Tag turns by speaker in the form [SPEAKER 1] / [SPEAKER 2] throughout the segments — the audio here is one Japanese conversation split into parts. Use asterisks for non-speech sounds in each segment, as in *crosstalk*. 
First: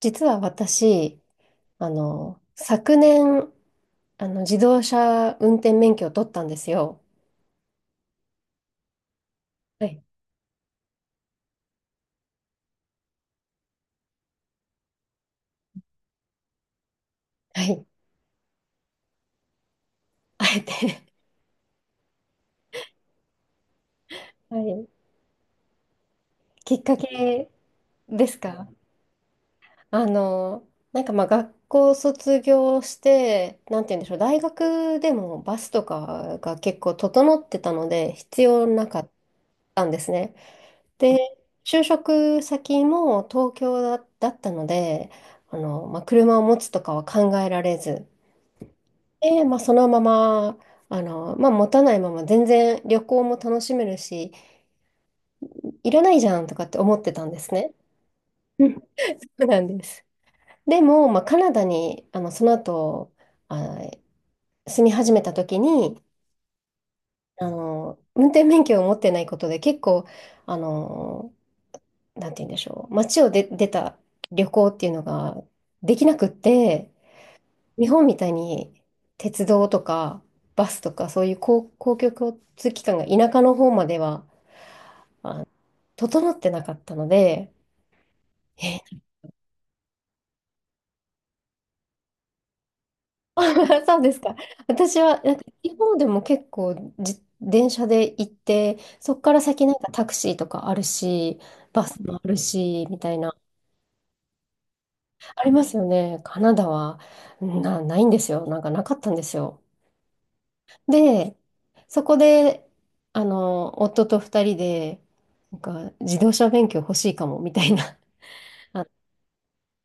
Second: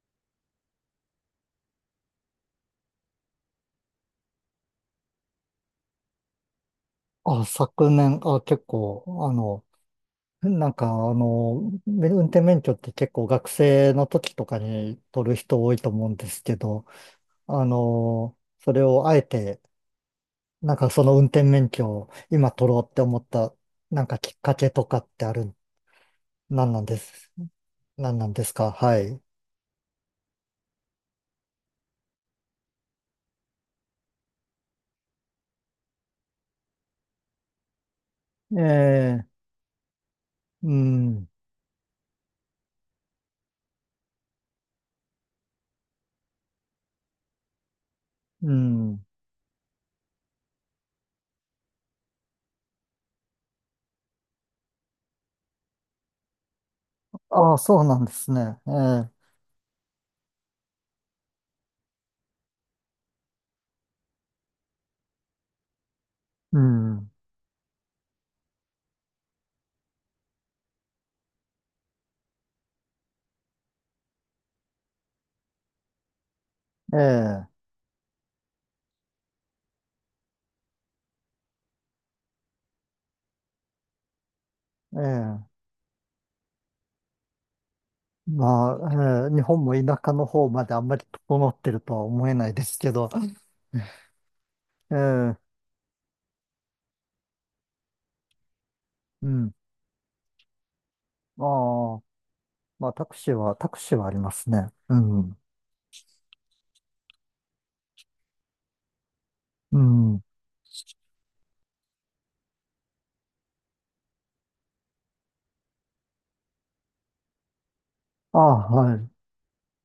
[SPEAKER 1] 実は私、昨年、自動車運転免許を取ったんですよ。
[SPEAKER 2] あ、昨年、あ、結構、
[SPEAKER 1] はい。
[SPEAKER 2] なんか、運転免許って結構学生の時とかに取る人多いと思うんですけど、
[SPEAKER 1] はい。
[SPEAKER 2] それをあえて、
[SPEAKER 1] *laughs* あえ
[SPEAKER 2] なんか
[SPEAKER 1] て。
[SPEAKER 2] その運転免許を今取ろうって思った、なんかきっ
[SPEAKER 1] *laughs*
[SPEAKER 2] か
[SPEAKER 1] は
[SPEAKER 2] けと
[SPEAKER 1] い。
[SPEAKER 2] かってある、なん
[SPEAKER 1] き
[SPEAKER 2] な
[SPEAKER 1] っ
[SPEAKER 2] ん
[SPEAKER 1] か
[SPEAKER 2] です、
[SPEAKER 1] け
[SPEAKER 2] なんな
[SPEAKER 1] で
[SPEAKER 2] ん
[SPEAKER 1] す
[SPEAKER 2] です
[SPEAKER 1] か？
[SPEAKER 2] か、はい。
[SPEAKER 1] あの、なんかまあ学校卒業して、なんて言うんでしょう、大学でもバスとかが結構整ってたので、必
[SPEAKER 2] え
[SPEAKER 1] 要なかっ
[SPEAKER 2] え、
[SPEAKER 1] たんですね。
[SPEAKER 2] う
[SPEAKER 1] で、
[SPEAKER 2] ん、
[SPEAKER 1] 就職先も東京だ、だったので、まあ、車を持つとかは考えられず、
[SPEAKER 2] うん。
[SPEAKER 1] で、まあ、そのまま、まあ、持たないまま全然旅行も楽しめるし、いらないじゃんとかって思ってたんです
[SPEAKER 2] ああ、
[SPEAKER 1] ね。
[SPEAKER 2] そうなんですね。
[SPEAKER 1] う
[SPEAKER 2] え
[SPEAKER 1] ん、そ
[SPEAKER 2] え、
[SPEAKER 1] うなんです。でも、まあ、カナダに、その後、あ、住み始めた時に、
[SPEAKER 2] うん、
[SPEAKER 1] 運転免許を持ってないことで結構、あの、なんて言うんでしょう、街をで出た旅行っていうのができなくって、
[SPEAKER 2] ええ、
[SPEAKER 1] 日本みたいに鉄道とか、バスとかそういう公共交通機関が田舎の方までは、
[SPEAKER 2] え
[SPEAKER 1] あ、
[SPEAKER 2] え。
[SPEAKER 1] 整ってなかったので、え。
[SPEAKER 2] まあ、日本も田舎の方まであんまり整ってるとは思えないですけど、
[SPEAKER 1] *laughs*、そうですか。
[SPEAKER 2] え
[SPEAKER 1] 私は、なん
[SPEAKER 2] ー
[SPEAKER 1] か、地方でも結構、電車で行って、そっ
[SPEAKER 2] う
[SPEAKER 1] から
[SPEAKER 2] ん。
[SPEAKER 1] 先なんかタクシーとかあるし、
[SPEAKER 2] あ
[SPEAKER 1] バ
[SPEAKER 2] あ、
[SPEAKER 1] スもあるし、
[SPEAKER 2] まあ
[SPEAKER 1] みたいな、
[SPEAKER 2] タクシーはありますね。うん。
[SPEAKER 1] ありますよね。カナダは、ないんですよ。なんかなかったんですよ。
[SPEAKER 2] うん。
[SPEAKER 1] で、そこで、夫と二人で、なんか、自動車免許欲しいかも、みたいな、
[SPEAKER 2] ああ、
[SPEAKER 1] *laughs* あ、
[SPEAKER 2] はい。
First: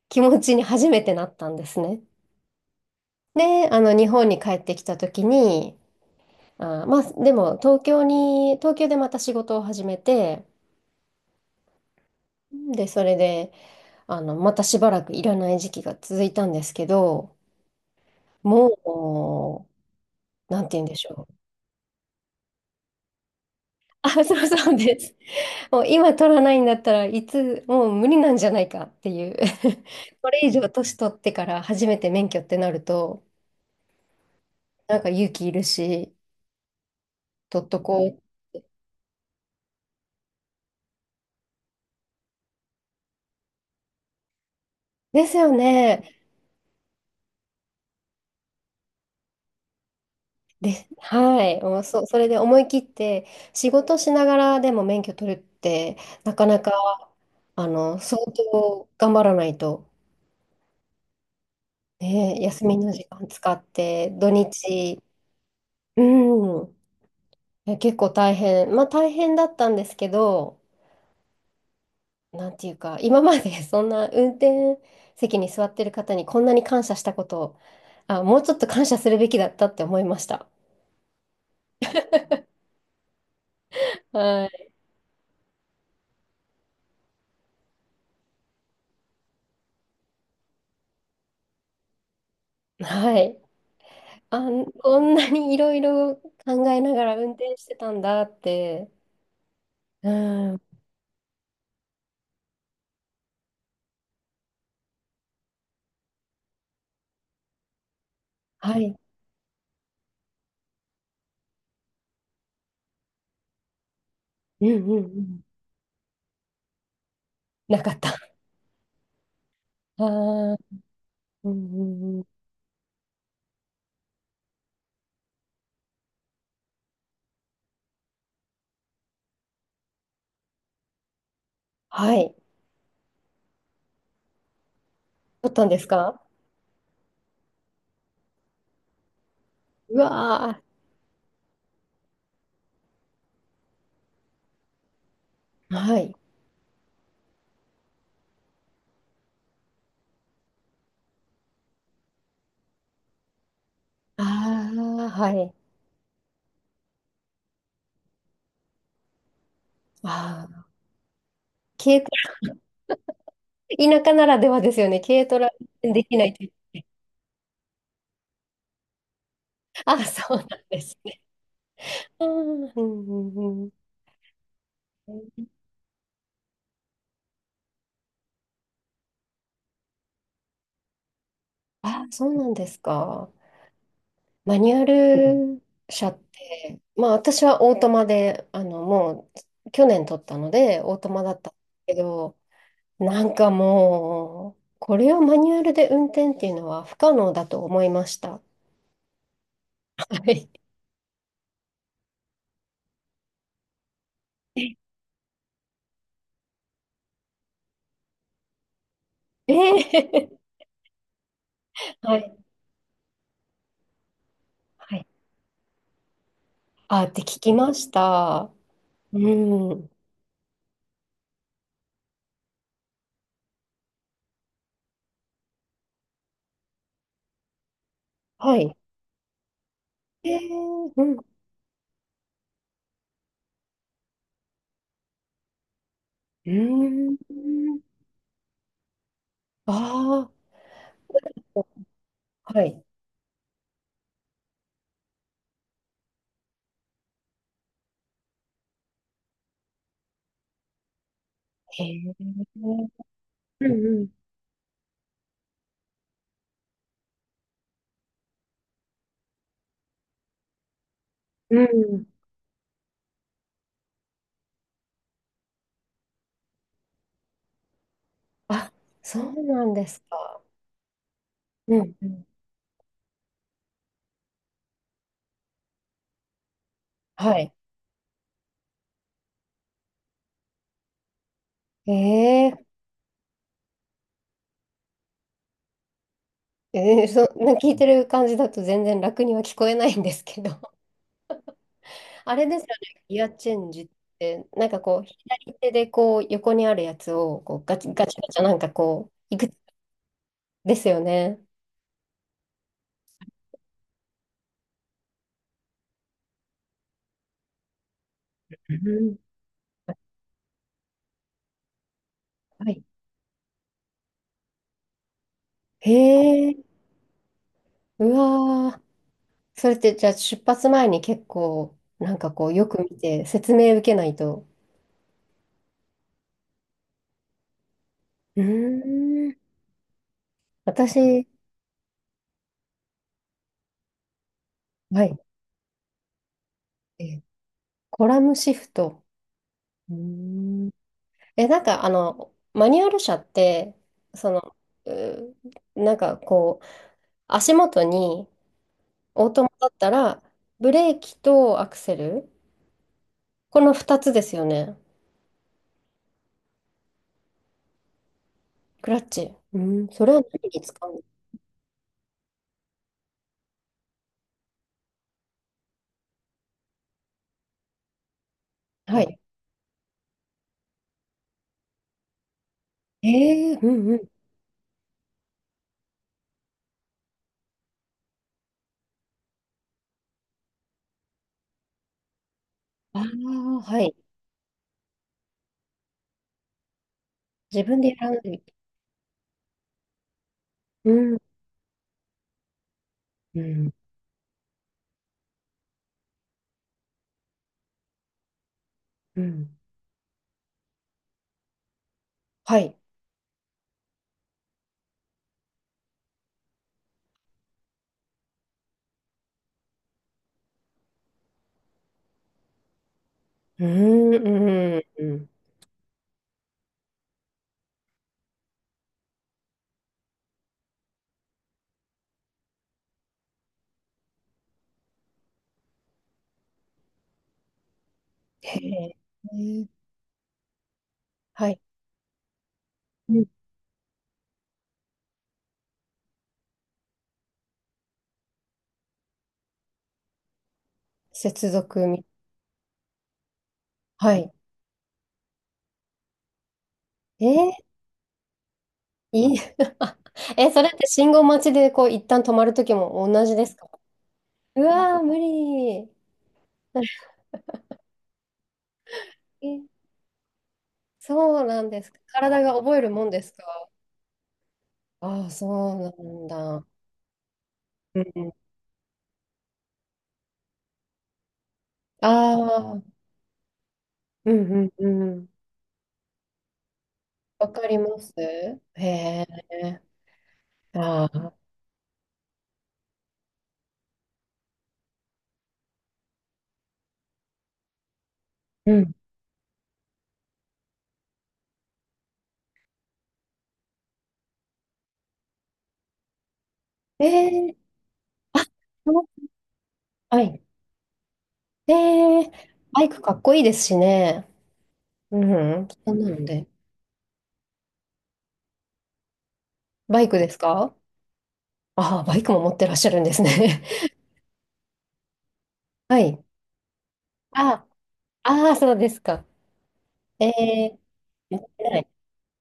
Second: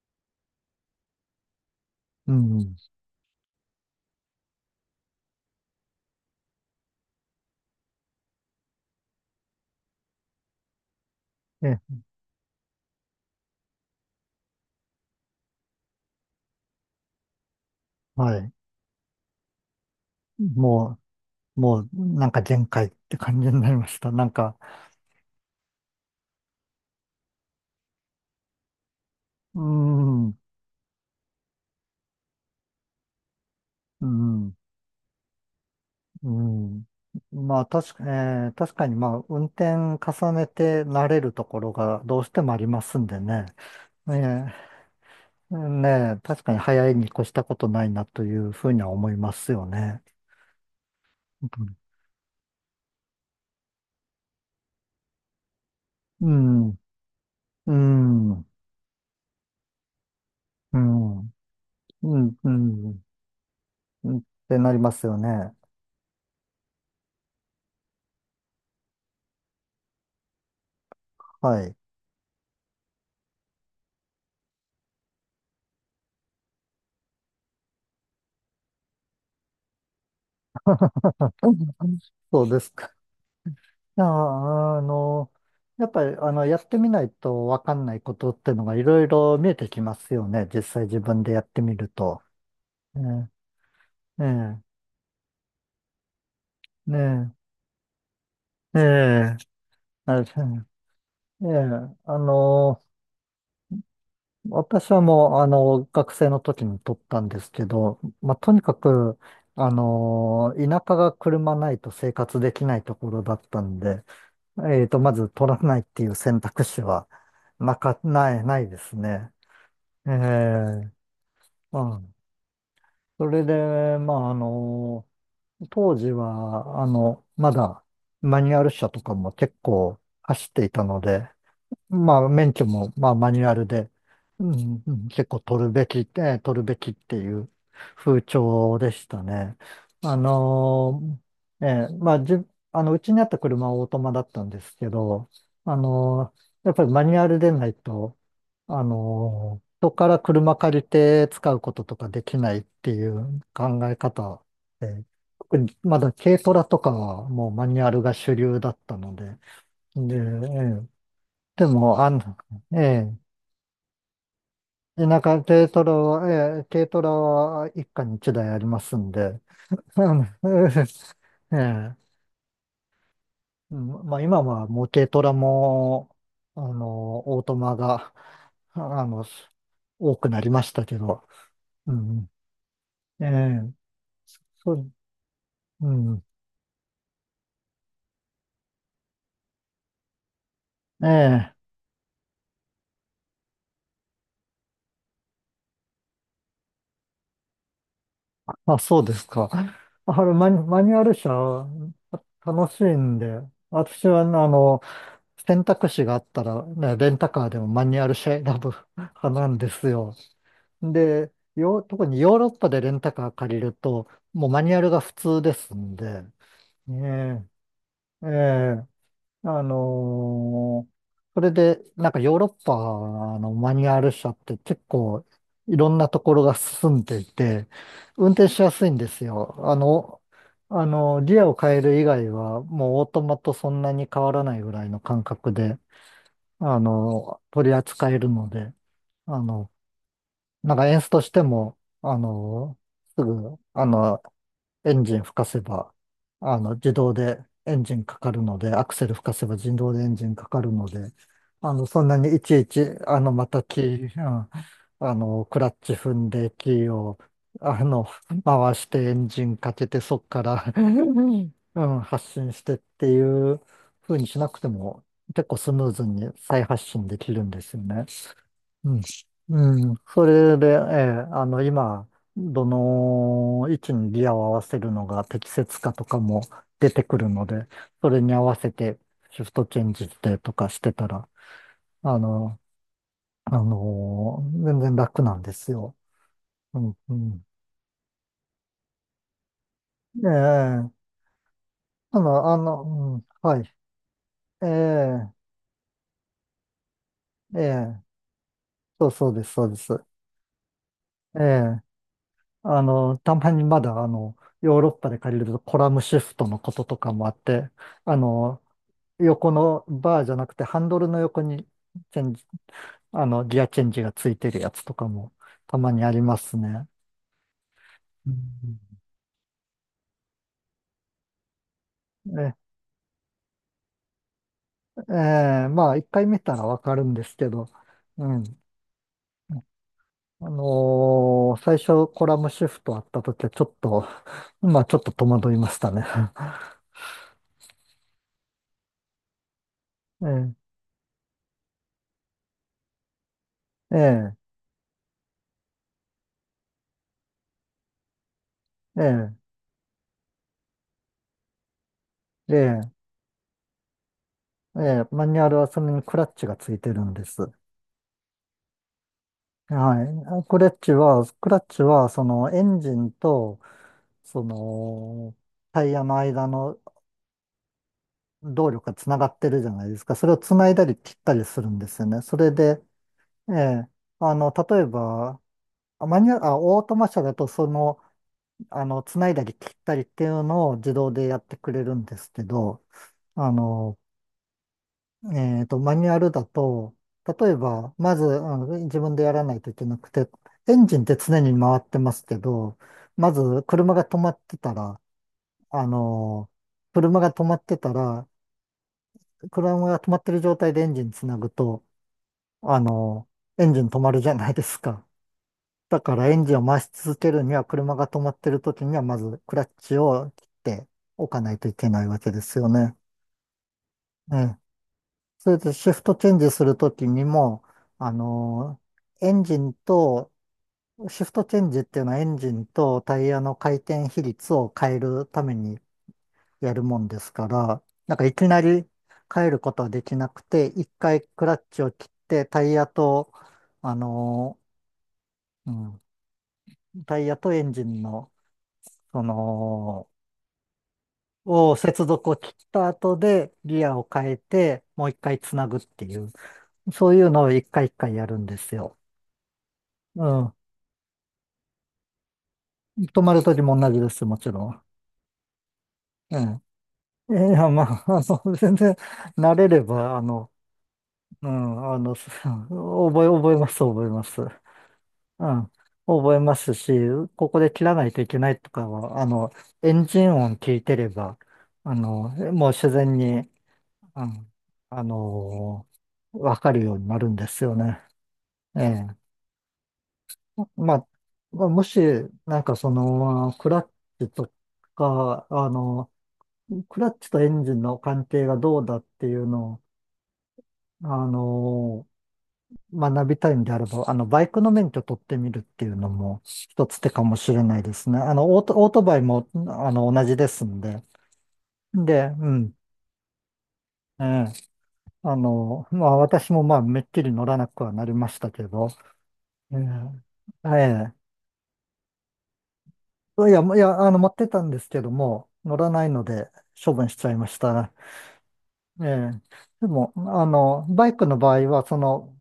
[SPEAKER 1] 気持ちに初めてなったんですね。
[SPEAKER 2] うん。
[SPEAKER 1] で、日本に帰ってきた時に、あー、まあ、でも、東京でまた仕事を始めて、
[SPEAKER 2] え、
[SPEAKER 1] で、それで、またしばらくいらない時期が続いたんですけど、
[SPEAKER 2] はい。
[SPEAKER 1] もう、なんて言うんで
[SPEAKER 2] も
[SPEAKER 1] しょう。
[SPEAKER 2] もう、なんか限界って感じになりまし
[SPEAKER 1] あ、
[SPEAKER 2] た。なん
[SPEAKER 1] そう
[SPEAKER 2] か、
[SPEAKER 1] そうです。もう今取らないんだったらいつ、もう無理なんじゃないかっていう。
[SPEAKER 2] う
[SPEAKER 1] *laughs*
[SPEAKER 2] ん、
[SPEAKER 1] こ
[SPEAKER 2] う
[SPEAKER 1] れ以上年取ってから初めて免許ってなると、
[SPEAKER 2] ん、
[SPEAKER 1] なんか勇気いるし、
[SPEAKER 2] うん。まあ、
[SPEAKER 1] 取っとこう。
[SPEAKER 2] 確かに、まあ、運転重ねて慣れるところがどうしてもありますんでね。ええ
[SPEAKER 1] ですよ
[SPEAKER 2] ね
[SPEAKER 1] ね。
[SPEAKER 2] え、確かに早いに越したことないなというふうには思いますよね。
[SPEAKER 1] で、*laughs* はい、もう、それで思い切って仕事しながらでも免許取るって
[SPEAKER 2] う
[SPEAKER 1] なかな
[SPEAKER 2] ん、う
[SPEAKER 1] か
[SPEAKER 2] ん、う
[SPEAKER 1] 相
[SPEAKER 2] ん、うん、
[SPEAKER 1] 当頑張らないと、
[SPEAKER 2] うん、うん
[SPEAKER 1] ね、休みの時間使って
[SPEAKER 2] うんっ
[SPEAKER 1] 土
[SPEAKER 2] てなりま
[SPEAKER 1] 日、
[SPEAKER 2] すよね。
[SPEAKER 1] うん、いや結構大変、まあ大変だったんですけど、
[SPEAKER 2] はい。
[SPEAKER 1] なんていうか今まで *laughs* そんな運転席に座ってる方にこんなに感謝したこと、あ、もうちょっと感謝するべきだったって思いました。
[SPEAKER 2] *laughs* うんそうですか。いや、
[SPEAKER 1] は
[SPEAKER 2] やっぱり、やってみないとわかんないことってのがいろいろ見えてきますよね。実際自分でやってみると。
[SPEAKER 1] い、は
[SPEAKER 2] ね
[SPEAKER 1] い、
[SPEAKER 2] え、
[SPEAKER 1] あ、
[SPEAKER 2] ね
[SPEAKER 1] こんなにいろいろ考え
[SPEAKER 2] え、
[SPEAKER 1] ながら運
[SPEAKER 2] ね
[SPEAKER 1] 転してたんだっ
[SPEAKER 2] え、え
[SPEAKER 1] て。
[SPEAKER 2] え、
[SPEAKER 1] う
[SPEAKER 2] あれ
[SPEAKER 1] ん。
[SPEAKER 2] ええ、あの、私はもう、学生の時に取ったんですけど、まあ、とにか
[SPEAKER 1] はい。
[SPEAKER 2] く、田舎が車ないと生活できないところだったんで、
[SPEAKER 1] うんうんう
[SPEAKER 2] まず
[SPEAKER 1] ん。
[SPEAKER 2] 取らないっていう選択肢は、
[SPEAKER 1] なかった。
[SPEAKER 2] ないですね。
[SPEAKER 1] あ
[SPEAKER 2] え
[SPEAKER 1] ー、
[SPEAKER 2] え
[SPEAKER 1] うん
[SPEAKER 2] う
[SPEAKER 1] う
[SPEAKER 2] ん。
[SPEAKER 1] んうん。
[SPEAKER 2] それで、まあ、当時は、まだ、マニュアル車とかも結構走っていたので、
[SPEAKER 1] は
[SPEAKER 2] まあ、
[SPEAKER 1] い。
[SPEAKER 2] 免許も、まあ、マニュアルで、うん、うん結構
[SPEAKER 1] 撮ったんですか？
[SPEAKER 2] 取るべきっていう風潮でしたね。
[SPEAKER 1] う
[SPEAKER 2] あ
[SPEAKER 1] わ
[SPEAKER 2] のまあ、じゅ、あの、うちにあった車はオートマだったんですけど、
[SPEAKER 1] ー。はい。
[SPEAKER 2] やっぱりマニュアルでないと、人から車借りて使うこととかできないっていう考え方
[SPEAKER 1] あ
[SPEAKER 2] で、
[SPEAKER 1] あ、はい。
[SPEAKER 2] 特にまだ軽トラとかはもうマニュアルが主流だったので、で、え
[SPEAKER 1] ああ。
[SPEAKER 2] えでも、
[SPEAKER 1] 軽ト
[SPEAKER 2] え
[SPEAKER 1] ラ、田舎ならではですよね。
[SPEAKER 2] え、
[SPEAKER 1] 軽トラ運
[SPEAKER 2] 軽トラ
[SPEAKER 1] 転できな
[SPEAKER 2] は、
[SPEAKER 1] いという。
[SPEAKER 2] ええ、軽トラは一家に一台ありますんで、*laughs* あ
[SPEAKER 1] あ、
[SPEAKER 2] の
[SPEAKER 1] そうなんですね。
[SPEAKER 2] ええ、
[SPEAKER 1] あー、うんうんうん。
[SPEAKER 2] うんまあ今はもう軽トラも、オートマが、あの、多くなりましたけど、う
[SPEAKER 1] あ、そ
[SPEAKER 2] ん、
[SPEAKER 1] うなんです
[SPEAKER 2] え
[SPEAKER 1] か。
[SPEAKER 2] え、
[SPEAKER 1] マ
[SPEAKER 2] そ
[SPEAKER 1] ニュア
[SPEAKER 2] う、
[SPEAKER 1] ル
[SPEAKER 2] う
[SPEAKER 1] 車っ
[SPEAKER 2] ん、
[SPEAKER 1] て、まあ私はオートマで、もう去年取ったのでオー
[SPEAKER 2] え
[SPEAKER 1] トマだった
[SPEAKER 2] え、
[SPEAKER 1] んですけど、なんかもう、これをマニュアルで運転っていうのは不可能だと思いました。は
[SPEAKER 2] まあ、そうですか。あれ、
[SPEAKER 1] い。
[SPEAKER 2] マニュアル車、楽しいんで、私は、選択肢があったら、ね、レンタカーでもマニュアル車選ぶ *laughs* 派な
[SPEAKER 1] え
[SPEAKER 2] んですよ。
[SPEAKER 1] え、
[SPEAKER 2] で、特
[SPEAKER 1] は
[SPEAKER 2] にヨー
[SPEAKER 1] い。
[SPEAKER 2] ロッパでレンタカー借りると、もうマニュアル
[SPEAKER 1] は
[SPEAKER 2] が
[SPEAKER 1] い。
[SPEAKER 2] 普通ですんで、
[SPEAKER 1] あ、って聞
[SPEAKER 2] ね
[SPEAKER 1] きまし
[SPEAKER 2] え、え
[SPEAKER 1] た。
[SPEAKER 2] え、
[SPEAKER 1] う
[SPEAKER 2] あ
[SPEAKER 1] ん。
[SPEAKER 2] のーそれで、なんかヨーロッパのマニュアル車って結構いろんなところが進んでいて、運転
[SPEAKER 1] は
[SPEAKER 2] しや
[SPEAKER 1] い。
[SPEAKER 2] すいんですよ。
[SPEAKER 1] ええ、うん。う
[SPEAKER 2] ギアを変える以外はもうオートマとそんなに変わらないぐらいの感覚で
[SPEAKER 1] ーん。
[SPEAKER 2] 取り扱えるので、あの、
[SPEAKER 1] ああ。
[SPEAKER 2] なんかエンスとしても、
[SPEAKER 1] はい。
[SPEAKER 2] すぐ、エンジン吹かせば、自動でエンジンかかるので、アクセル吹かせば自動でエンジンかかるので、
[SPEAKER 1] へ
[SPEAKER 2] そん
[SPEAKER 1] え。
[SPEAKER 2] なにいちいち、また
[SPEAKER 1] う
[SPEAKER 2] キ
[SPEAKER 1] んうん。
[SPEAKER 2] ー、うん、クラッチ踏んで、キーを、あの、回してエンジンかけて、そっから
[SPEAKER 1] う
[SPEAKER 2] うん、
[SPEAKER 1] ん、
[SPEAKER 2] 発信してっていう風にしなくても結構スムーズに再発信できるんですよね。
[SPEAKER 1] あ、
[SPEAKER 2] うん。
[SPEAKER 1] そうなんで
[SPEAKER 2] うん。
[SPEAKER 1] す
[SPEAKER 2] そ
[SPEAKER 1] か。
[SPEAKER 2] れで、ええ、
[SPEAKER 1] うんう
[SPEAKER 2] 今、
[SPEAKER 1] ん。
[SPEAKER 2] どの位置にギアを合わせるのが適切かとかも出てくる
[SPEAKER 1] は
[SPEAKER 2] の
[SPEAKER 1] い。
[SPEAKER 2] で、それに合わせてシフトチェンジしてとかしてたら、あ
[SPEAKER 1] え
[SPEAKER 2] の、全然楽なんですよ。う
[SPEAKER 1] え、
[SPEAKER 2] ん、
[SPEAKER 1] えー、
[SPEAKER 2] うん。
[SPEAKER 1] 聞いてる感じだと全然楽には聞こえないんです
[SPEAKER 2] え
[SPEAKER 1] けど。
[SPEAKER 2] え、た
[SPEAKER 1] *laughs* あ
[SPEAKER 2] だ、
[SPEAKER 1] れですよね、
[SPEAKER 2] う
[SPEAKER 1] ギ
[SPEAKER 2] ん、
[SPEAKER 1] アチ
[SPEAKER 2] は
[SPEAKER 1] ェン
[SPEAKER 2] い。
[SPEAKER 1] ジって、
[SPEAKER 2] え
[SPEAKER 1] なんかこう、
[SPEAKER 2] え、
[SPEAKER 1] 左手でこう、横にあるやつを、こ
[SPEAKER 2] え
[SPEAKER 1] う、ガチ
[SPEAKER 2] え、
[SPEAKER 1] ガチガチャなんか
[SPEAKER 2] そう
[SPEAKER 1] こう、
[SPEAKER 2] そう
[SPEAKER 1] い
[SPEAKER 2] で
[SPEAKER 1] く
[SPEAKER 2] す、
[SPEAKER 1] つ
[SPEAKER 2] そうです。
[SPEAKER 1] ですよ
[SPEAKER 2] え
[SPEAKER 1] ね。
[SPEAKER 2] え、たまにまだ、ヨーロッパで借りるとコラムシフトのこととかもあって、あの、
[SPEAKER 1] うん、
[SPEAKER 2] 横のバーじゃなくてハンドルの横にチェンジ、
[SPEAKER 1] はい。
[SPEAKER 2] あの、ギアチェンジがついてるやつとかもた
[SPEAKER 1] へ
[SPEAKER 2] まにありま
[SPEAKER 1] え、
[SPEAKER 2] すね。
[SPEAKER 1] う
[SPEAKER 2] う
[SPEAKER 1] わー。
[SPEAKER 2] ん
[SPEAKER 1] それってじゃあ出発前に結構、なんかこ
[SPEAKER 2] ね
[SPEAKER 1] う、よく見て説明受けないと。
[SPEAKER 2] ええ、まあ、一回見たらわかるんですけど、う
[SPEAKER 1] う
[SPEAKER 2] ん。
[SPEAKER 1] ーん。私、
[SPEAKER 2] 最初コラムシフトあった時はちょっと、まあちょっ
[SPEAKER 1] は
[SPEAKER 2] と
[SPEAKER 1] い。
[SPEAKER 2] 戸惑いましたね。
[SPEAKER 1] えー、コラムシフト。うー
[SPEAKER 2] *laughs*
[SPEAKER 1] ん、え、なんかあの、マニュアル車って、
[SPEAKER 2] ええ、
[SPEAKER 1] そ
[SPEAKER 2] ええ、
[SPEAKER 1] の、う、なんかこう、足元にオート
[SPEAKER 2] え
[SPEAKER 1] マだったら、ブレーキとアクセル、
[SPEAKER 2] え、ええ
[SPEAKER 1] この2つですよね。
[SPEAKER 2] ええ、マニュアルはそれにクラッチがついてるんです。
[SPEAKER 1] クラッチ。うん、それは
[SPEAKER 2] はい。
[SPEAKER 1] 何に使うの？
[SPEAKER 2] クラッチは、そのエンジンと、その、タイヤの間の動力が
[SPEAKER 1] は
[SPEAKER 2] つな
[SPEAKER 1] い。
[SPEAKER 2] がってるじゃないですか。それをつないだり切ったりするんですよね。それで、
[SPEAKER 1] え
[SPEAKER 2] え
[SPEAKER 1] え、う
[SPEAKER 2] え、
[SPEAKER 1] んうん。
[SPEAKER 2] 例えば、あマニュアル、あ、オートマ車だと、その、つないだり切ったりっていうのを自動でやってくれるんですけど、
[SPEAKER 1] あ
[SPEAKER 2] あ
[SPEAKER 1] あ、はい。
[SPEAKER 2] の、マニュアルだと、例え
[SPEAKER 1] 自分
[SPEAKER 2] ば、
[SPEAKER 1] で選
[SPEAKER 2] ま
[SPEAKER 1] ん
[SPEAKER 2] ず、
[SPEAKER 1] でいく
[SPEAKER 2] 自分でやらないといけなくて、エン
[SPEAKER 1] う
[SPEAKER 2] ジンって
[SPEAKER 1] ん、
[SPEAKER 2] 常に回ってますけど、ま
[SPEAKER 1] う
[SPEAKER 2] ず、
[SPEAKER 1] ん、
[SPEAKER 2] あの車が止まってたら、
[SPEAKER 1] うん。
[SPEAKER 2] 車が止まってる状態でエンジンつなぐと、
[SPEAKER 1] はい。
[SPEAKER 2] あのエンジン止まるじゃないですか。だから、エンジンを回し続けるには、車が止まってる時には、まず、クラッチを切っておかないといけないわけですよね。
[SPEAKER 1] うん、
[SPEAKER 2] ええ
[SPEAKER 1] うん、うん。
[SPEAKER 2] それでシフトチェンジするときにも、あのエンジンと、シフトチェンジっていうのはエンジンとタイヤの回転比率を変えるためにやるもんですから、なんかいき
[SPEAKER 1] へ
[SPEAKER 2] なり
[SPEAKER 1] え。
[SPEAKER 2] 変える
[SPEAKER 1] へえ、
[SPEAKER 2] ことはできなくて、一回ク
[SPEAKER 1] は
[SPEAKER 2] ラ
[SPEAKER 1] い。
[SPEAKER 2] ッチを切ってタイヤ
[SPEAKER 1] うん、
[SPEAKER 2] と、あのうん、タイヤとエンジンの、その、
[SPEAKER 1] 接続
[SPEAKER 2] 接
[SPEAKER 1] み。
[SPEAKER 2] 続を切った後でギアを
[SPEAKER 1] は
[SPEAKER 2] 変
[SPEAKER 1] い。
[SPEAKER 2] えて、もう一回つなぐっていう、そうい
[SPEAKER 1] え
[SPEAKER 2] うの
[SPEAKER 1] ー、
[SPEAKER 2] を一回一回やるんですよ。
[SPEAKER 1] *laughs* いい。
[SPEAKER 2] う
[SPEAKER 1] *laughs* え、
[SPEAKER 2] ん。
[SPEAKER 1] それって信号待ちでこう一旦止まるときも
[SPEAKER 2] 泊
[SPEAKER 1] 同
[SPEAKER 2] ま
[SPEAKER 1] じ
[SPEAKER 2] る
[SPEAKER 1] で
[SPEAKER 2] と
[SPEAKER 1] す
[SPEAKER 2] き
[SPEAKER 1] か？
[SPEAKER 2] も同じです、もち
[SPEAKER 1] う
[SPEAKER 2] ろん。
[SPEAKER 1] わー、無理。
[SPEAKER 2] ええ。いや、まあ、*laughs* 全然慣
[SPEAKER 1] え、
[SPEAKER 2] れれば、
[SPEAKER 1] そう
[SPEAKER 2] う
[SPEAKER 1] なんです
[SPEAKER 2] ん、
[SPEAKER 1] か？
[SPEAKER 2] *laughs* す
[SPEAKER 1] 体が覚えるもんで
[SPEAKER 2] 覚え、
[SPEAKER 1] すか？
[SPEAKER 2] 覚えます、覚えます。
[SPEAKER 1] ああ、そ
[SPEAKER 2] うん、
[SPEAKER 1] うなん
[SPEAKER 2] 覚えま
[SPEAKER 1] だ。
[SPEAKER 2] すし、ここで切ら
[SPEAKER 1] うん
[SPEAKER 2] ないとい
[SPEAKER 1] うん。
[SPEAKER 2] けないとかは、エンジン音聞いてれば、
[SPEAKER 1] あ
[SPEAKER 2] もう自
[SPEAKER 1] あ、
[SPEAKER 2] 然に、う
[SPEAKER 1] う
[SPEAKER 2] ん、
[SPEAKER 1] んうん
[SPEAKER 2] あ
[SPEAKER 1] うん。
[SPEAKER 2] の、わかるようになるんで
[SPEAKER 1] わ
[SPEAKER 2] す
[SPEAKER 1] か
[SPEAKER 2] よ
[SPEAKER 1] りま
[SPEAKER 2] ね。
[SPEAKER 1] す？
[SPEAKER 2] ええ。
[SPEAKER 1] へえ。
[SPEAKER 2] ま
[SPEAKER 1] あ
[SPEAKER 2] あ、
[SPEAKER 1] あ、
[SPEAKER 2] まあ、もし、なんかその、チとか、あの、クラッチとエンジンの関係が
[SPEAKER 1] う
[SPEAKER 2] どう
[SPEAKER 1] ん。
[SPEAKER 2] だっていうのを、あのー学びたいんであれば、バイクの免許取ってみるっていうのも一つ
[SPEAKER 1] え
[SPEAKER 2] 手かもし
[SPEAKER 1] え、
[SPEAKER 2] れないですね。
[SPEAKER 1] あ、
[SPEAKER 2] オー
[SPEAKER 1] そ
[SPEAKER 2] トバイ
[SPEAKER 1] う、
[SPEAKER 2] も、
[SPEAKER 1] は
[SPEAKER 2] 同じ
[SPEAKER 1] い。
[SPEAKER 2] ですんで。
[SPEAKER 1] え
[SPEAKER 2] で、
[SPEAKER 1] え、
[SPEAKER 2] うん。
[SPEAKER 1] バイクかっこいいですし
[SPEAKER 2] え
[SPEAKER 1] ね。
[SPEAKER 2] え、
[SPEAKER 1] うん。そん
[SPEAKER 2] ま
[SPEAKER 1] な
[SPEAKER 2] あ、
[SPEAKER 1] ので。
[SPEAKER 2] 私もまあ、めっきり乗らなくはなりましたけど、え
[SPEAKER 1] バイクです
[SPEAKER 2] え、
[SPEAKER 1] か？
[SPEAKER 2] え
[SPEAKER 1] ああ、バイクも持ってらっしゃるんです
[SPEAKER 2] え、いや、
[SPEAKER 1] ね。
[SPEAKER 2] いや、持ってたんですけども、乗
[SPEAKER 1] *laughs*
[SPEAKER 2] ら
[SPEAKER 1] は
[SPEAKER 2] ないの
[SPEAKER 1] い。
[SPEAKER 2] で処分しちゃいまし
[SPEAKER 1] あ、
[SPEAKER 2] た。
[SPEAKER 1] ああ、そうです
[SPEAKER 2] え
[SPEAKER 1] か。
[SPEAKER 2] え、でも、
[SPEAKER 1] ええ
[SPEAKER 2] バイク
[SPEAKER 1] ー、
[SPEAKER 2] の
[SPEAKER 1] やっ
[SPEAKER 2] 場
[SPEAKER 1] て
[SPEAKER 2] 合
[SPEAKER 1] な
[SPEAKER 2] は、
[SPEAKER 1] い。
[SPEAKER 2] その、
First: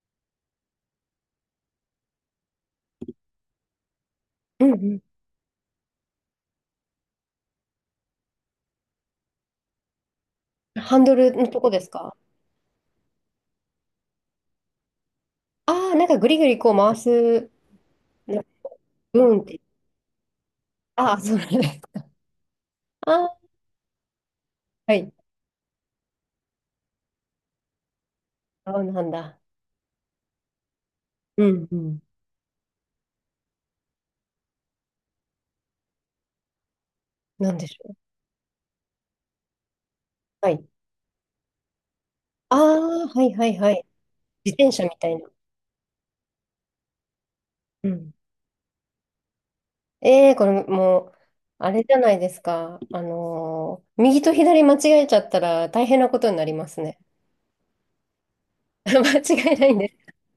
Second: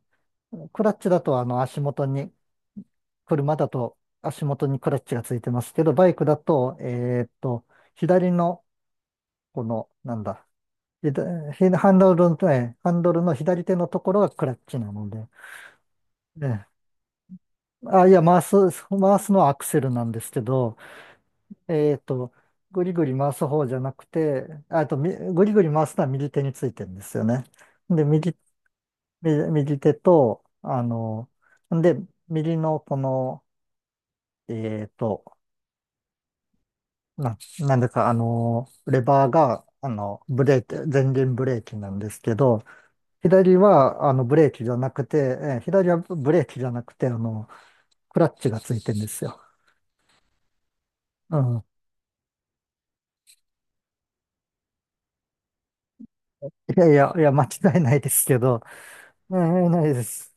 [SPEAKER 2] クラッチだと足元に、車だと足
[SPEAKER 1] う
[SPEAKER 2] 元
[SPEAKER 1] ん
[SPEAKER 2] にクラ
[SPEAKER 1] う
[SPEAKER 2] ッチがついてますけど、バイクだと、左の、この、なんだ、
[SPEAKER 1] ん。ハンドルのとこですか？
[SPEAKER 2] ハンドルの左手のところがクラッチなので、
[SPEAKER 1] ああー、なんかぐりぐり
[SPEAKER 2] ね、
[SPEAKER 1] こう回す、
[SPEAKER 2] あ、いや、
[SPEAKER 1] なんか
[SPEAKER 2] 回
[SPEAKER 1] ブ
[SPEAKER 2] す
[SPEAKER 1] ー
[SPEAKER 2] の
[SPEAKER 1] ンっ
[SPEAKER 2] はア
[SPEAKER 1] て。
[SPEAKER 2] クセルなんですけど、
[SPEAKER 1] ああ、そうなんで
[SPEAKER 2] えーっ
[SPEAKER 1] す。
[SPEAKER 2] と、ぐりぐ
[SPEAKER 1] あ
[SPEAKER 2] り回
[SPEAKER 1] あ、
[SPEAKER 2] す方じゃなくて、ああ
[SPEAKER 1] は
[SPEAKER 2] と、
[SPEAKER 1] い。
[SPEAKER 2] みぐりぐり回すのは右手についてるんですよね。で、
[SPEAKER 1] ああ、なんだ。
[SPEAKER 2] 右手と、
[SPEAKER 1] うんう
[SPEAKER 2] で、
[SPEAKER 1] ん。
[SPEAKER 2] 右のこの、えーっと、
[SPEAKER 1] なんで
[SPEAKER 2] な
[SPEAKER 1] し
[SPEAKER 2] んで
[SPEAKER 1] ょう。
[SPEAKER 2] か、レバーが、ブ
[SPEAKER 1] は
[SPEAKER 2] レー
[SPEAKER 1] い。
[SPEAKER 2] キ、前輪ブレーキなんですけ
[SPEAKER 1] あ
[SPEAKER 2] ど、
[SPEAKER 1] あ、はいは
[SPEAKER 2] 左
[SPEAKER 1] いはい。
[SPEAKER 2] は、あの、ブレー
[SPEAKER 1] 自
[SPEAKER 2] キ
[SPEAKER 1] 転
[SPEAKER 2] じゃ
[SPEAKER 1] 車み
[SPEAKER 2] なく
[SPEAKER 1] たいな。
[SPEAKER 2] て、えー左はブレーキじゃなくて、
[SPEAKER 1] うん。
[SPEAKER 2] クラッチがついてるんですよ。
[SPEAKER 1] ええー、これもう、
[SPEAKER 2] うん。
[SPEAKER 1] あれじゃないですか。右と左間違えちゃったら大変なことになりま
[SPEAKER 2] い
[SPEAKER 1] す
[SPEAKER 2] やい
[SPEAKER 1] ね。
[SPEAKER 2] や、いや、間違いないですけど、
[SPEAKER 1] *laughs* 間違
[SPEAKER 2] う
[SPEAKER 1] え
[SPEAKER 2] ん、
[SPEAKER 1] な
[SPEAKER 2] うん
[SPEAKER 1] いん
[SPEAKER 2] な
[SPEAKER 1] で
[SPEAKER 2] いで
[SPEAKER 1] す。
[SPEAKER 2] す。